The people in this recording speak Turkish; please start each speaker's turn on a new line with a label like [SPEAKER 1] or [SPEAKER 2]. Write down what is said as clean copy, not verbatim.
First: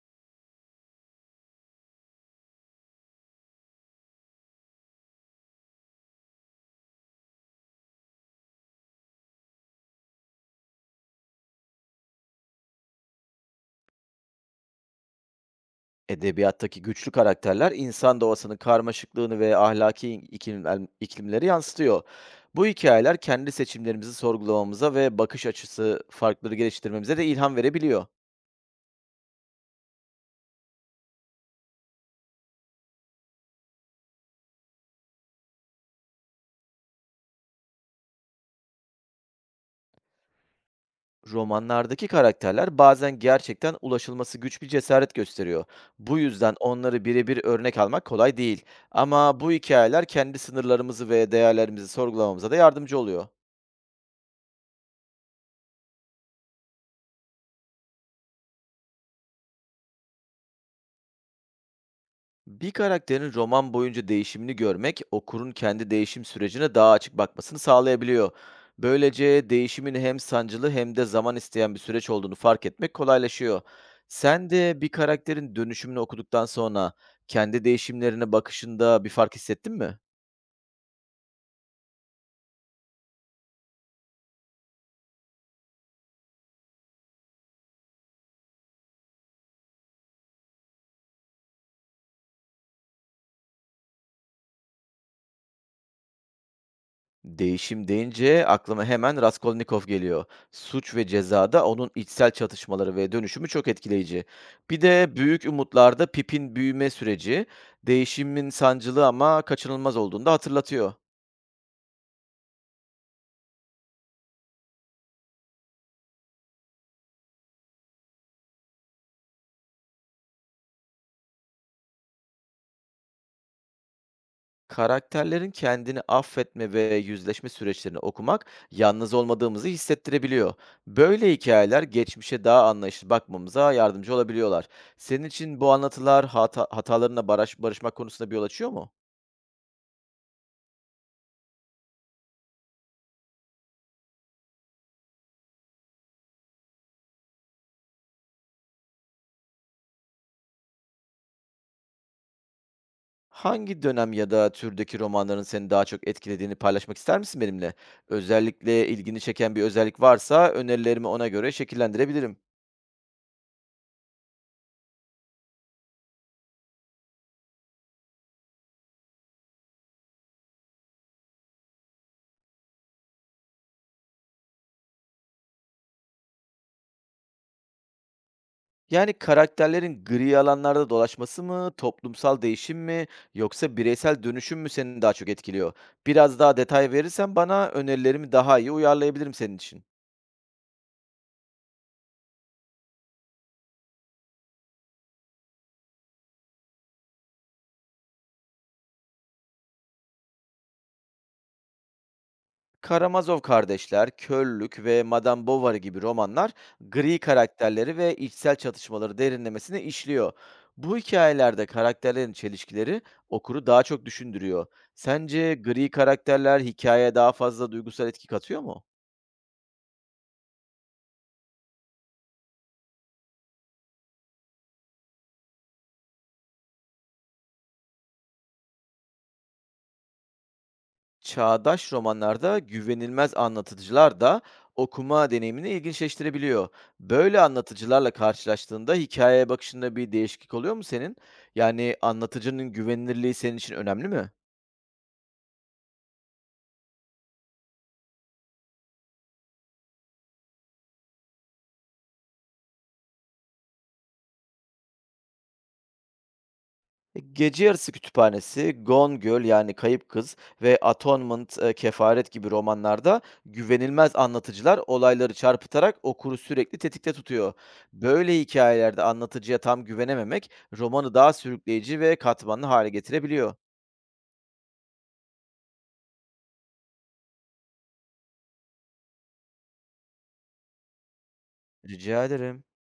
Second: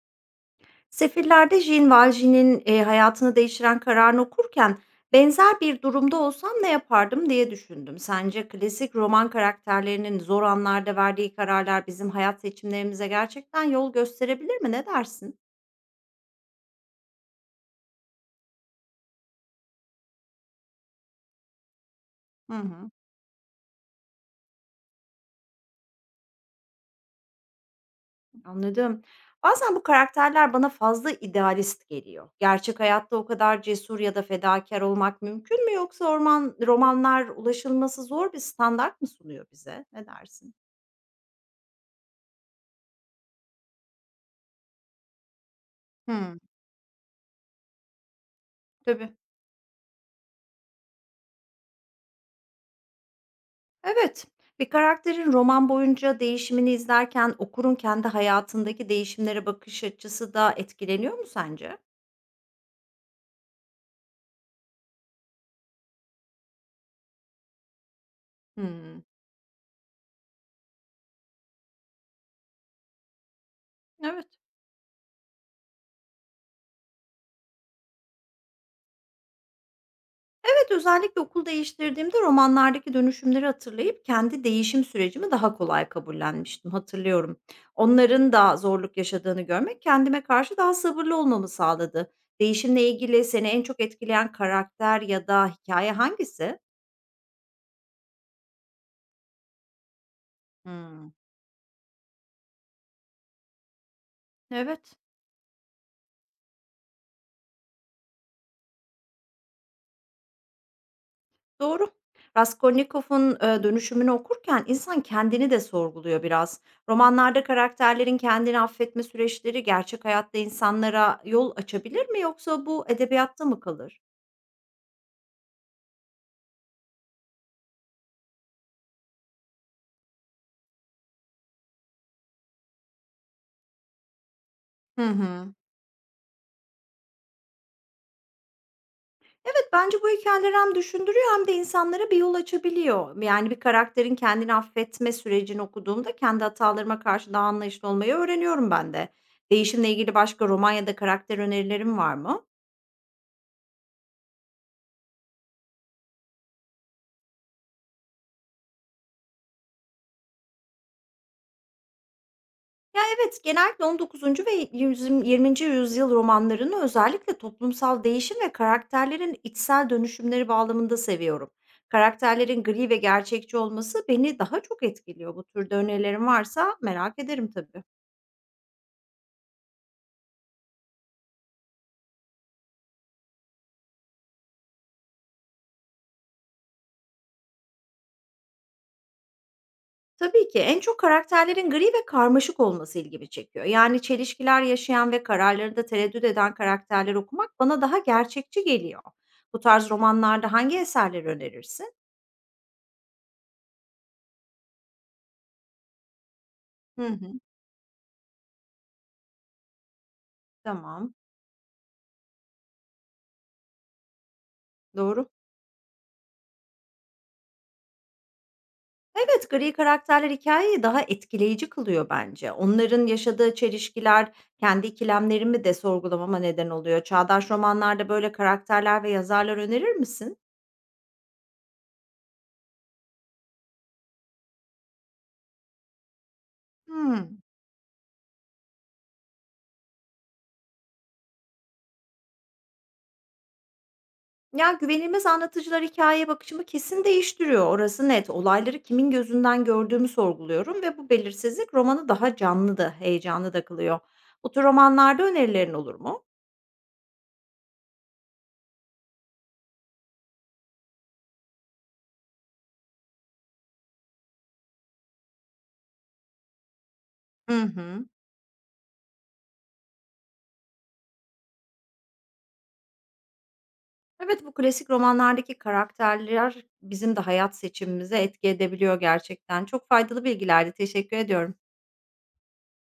[SPEAKER 1] Sefiller'de Jean Valjean'in, hayatını değiştiren kararını okurken, "Benzer bir durumda olsam ne yapardım?" diye düşündüm. Sence klasik roman karakterlerinin zor anlarda verdiği kararlar bizim hayat seçimlerimize gerçekten yol gösterebilir mi? Ne dersin?
[SPEAKER 2] Edebiyattaki güçlü karakterler insan doğasının karmaşıklığını ve ahlaki iklimleri yansıtıyor.
[SPEAKER 1] Hı
[SPEAKER 2] Bu
[SPEAKER 1] hı,
[SPEAKER 2] hikayeler kendi seçimlerimizi sorgulamamıza ve bakış açısı farkları geliştirmemize de ilham verebiliyor.
[SPEAKER 1] anladım. Bazen bu karakterler bana fazla idealist geliyor. Gerçek hayatta o kadar cesur ya da fedakar olmak mümkün mü yoksa orman romanlar ulaşılması zor bir standart mı sunuyor bize? Ne dersin?
[SPEAKER 2] Romanlardaki karakterler bazen gerçekten ulaşılması güç bir cesaret gösteriyor. Bu
[SPEAKER 1] Hımm,
[SPEAKER 2] yüzden onları birebir örnek almak kolay değil.
[SPEAKER 1] tabii.
[SPEAKER 2] Ama bu hikayeler kendi sınırlarımızı ve değerlerimizi sorgulamamıza da yardımcı oluyor.
[SPEAKER 1] Evet, bir karakterin roman boyunca değişimini izlerken okurun kendi hayatındaki değişimlere bakış açısı da etkileniyor mu sence?
[SPEAKER 2] Bir karakterin roman boyunca değişimini görmek, okurun kendi değişim sürecine daha açık bakmasını sağlayabiliyor.
[SPEAKER 1] Hmm,
[SPEAKER 2] Böylece değişimin hem sancılı hem de zaman isteyen bir süreç olduğunu fark etmek kolaylaşıyor.
[SPEAKER 1] evet.
[SPEAKER 2] Sen de bir karakterin dönüşümünü okuduktan sonra kendi değişimlerine bakışında bir fark hissettin mi?
[SPEAKER 1] Evet, özellikle okul değiştirdiğimde romanlardaki dönüşümleri hatırlayıp kendi değişim sürecimi daha kolay kabullenmiştim, hatırlıyorum. Onların da zorluk yaşadığını görmek kendime karşı daha sabırlı olmamı sağladı. Değişimle ilgili seni en çok etkileyen karakter ya da hikaye hangisi?
[SPEAKER 2] Değişim deyince aklıma hemen Raskolnikov geliyor. Suç ve
[SPEAKER 1] Hmm,
[SPEAKER 2] Ceza'da onun içsel çatışmaları ve dönüşümü çok etkileyici. Bir
[SPEAKER 1] evet.
[SPEAKER 2] de Büyük Umutlar'da Pip'in büyüme süreci, değişimin sancılı ama kaçınılmaz olduğunu da hatırlatıyor.
[SPEAKER 1] Doğru. Raskolnikov'un, Dönüşüm'ünü okurken insan kendini de sorguluyor biraz. Romanlarda karakterlerin kendini affetme süreçleri gerçek hayatta insanlara yol açabilir mi yoksa bu edebiyatta mı kalır?
[SPEAKER 2] Karakterlerin kendini affetme ve yüzleşme süreçlerini okumak yalnız olmadığımızı hissettirebiliyor. Böyle hikayeler geçmişe daha anlayışlı bakmamıza yardımcı olabiliyorlar.
[SPEAKER 1] Hı
[SPEAKER 2] Senin
[SPEAKER 1] hı.
[SPEAKER 2] için bu anlatılar hatalarına barışmak konusunda bir yol açıyor mu?
[SPEAKER 1] Evet, bence bu hikayeler hem düşündürüyor hem de insanlara bir yol açabiliyor. Yani bir karakterin kendini affetme sürecini okuduğumda kendi hatalarıma karşı daha anlayışlı olmayı öğreniyorum ben de. Değişimle ilgili başka roman ya da karakter önerilerim var mı?
[SPEAKER 2] Hangi dönem ya da türdeki romanların seni daha çok etkilediğini paylaşmak ister misin benimle? Özellikle ilgini çeken bir özellik varsa önerilerimi ona göre şekillendirebilirim.
[SPEAKER 1] Ya, evet, genellikle 19. ve yüzüm 20. yüzyıl romanlarını özellikle toplumsal değişim ve karakterlerin içsel dönüşümleri bağlamında seviyorum. Karakterlerin gri ve gerçekçi olması beni daha çok etkiliyor. Bu türde önerilerin varsa merak ederim tabii.
[SPEAKER 2] Yani karakterlerin gri alanlarda dolaşması mı, toplumsal değişim mi, yoksa bireysel dönüşüm mü seni daha çok etkiliyor? Biraz daha detay verirsen bana önerilerimi daha iyi uyarlayabilirim senin için.
[SPEAKER 1] Tabii ki en çok karakterlerin gri ve karmaşık olması ilgimi çekiyor. Yani çelişkiler yaşayan ve kararlarında tereddüt eden karakterler okumak bana daha gerçekçi geliyor. Bu tarz romanlarda hangi eserleri önerirsin?
[SPEAKER 2] Karamazov Kardeşler, Körlük ve Madame Bovary gibi romanlar
[SPEAKER 1] Hı
[SPEAKER 2] gri
[SPEAKER 1] hı.
[SPEAKER 2] karakterleri ve içsel çatışmaları derinlemesine işliyor. Bu
[SPEAKER 1] Tamam,
[SPEAKER 2] hikayelerde karakterlerin çelişkileri okuru daha çok düşündürüyor.
[SPEAKER 1] doğru.
[SPEAKER 2] Sence gri karakterler hikayeye daha fazla duygusal etki katıyor mu?
[SPEAKER 1] Evet, gri karakterler hikayeyi daha etkileyici kılıyor bence. Onların yaşadığı çelişkiler kendi ikilemlerimi de sorgulamama neden oluyor. Çağdaş romanlarda böyle karakterler ve yazarlar önerir misin?
[SPEAKER 2] Çağdaş romanlarda güvenilmez anlatıcılar da okuma deneyimini ilginçleştirebiliyor. Böyle
[SPEAKER 1] Hımm.
[SPEAKER 2] anlatıcılarla karşılaştığında hikayeye bakışında bir değişiklik oluyor mu senin? Yani anlatıcının güvenilirliği senin için önemli mi?
[SPEAKER 1] Ya, güvenilmez anlatıcılar hikâyeye bakışımı kesin değiştiriyor, orası net. Olayları kimin gözünden gördüğümü sorguluyorum ve bu belirsizlik romanı daha canlı da, heyecanlı da kılıyor. Bu tür romanlarda önerilerin olur mu?
[SPEAKER 2] Gece Yarısı Kütüphanesi, Gone Girl yani Kayıp Kız ve Atonement Kefaret gibi romanlarda güvenilmez anlatıcılar olayları çarpıtarak okuru sürekli tetikte tutuyor.
[SPEAKER 1] Hı hı.
[SPEAKER 2] Böyle hikayelerde anlatıcıya tam güvenememek romanı daha sürükleyici ve katmanlı hale getirebiliyor.
[SPEAKER 1] Evet, bu klasik romanlardaki karakterler bizim de hayat seçimimize etki edebiliyor gerçekten. Çok faydalı bilgilerdi. Teşekkür ediyorum.
[SPEAKER 2] Rica ederim.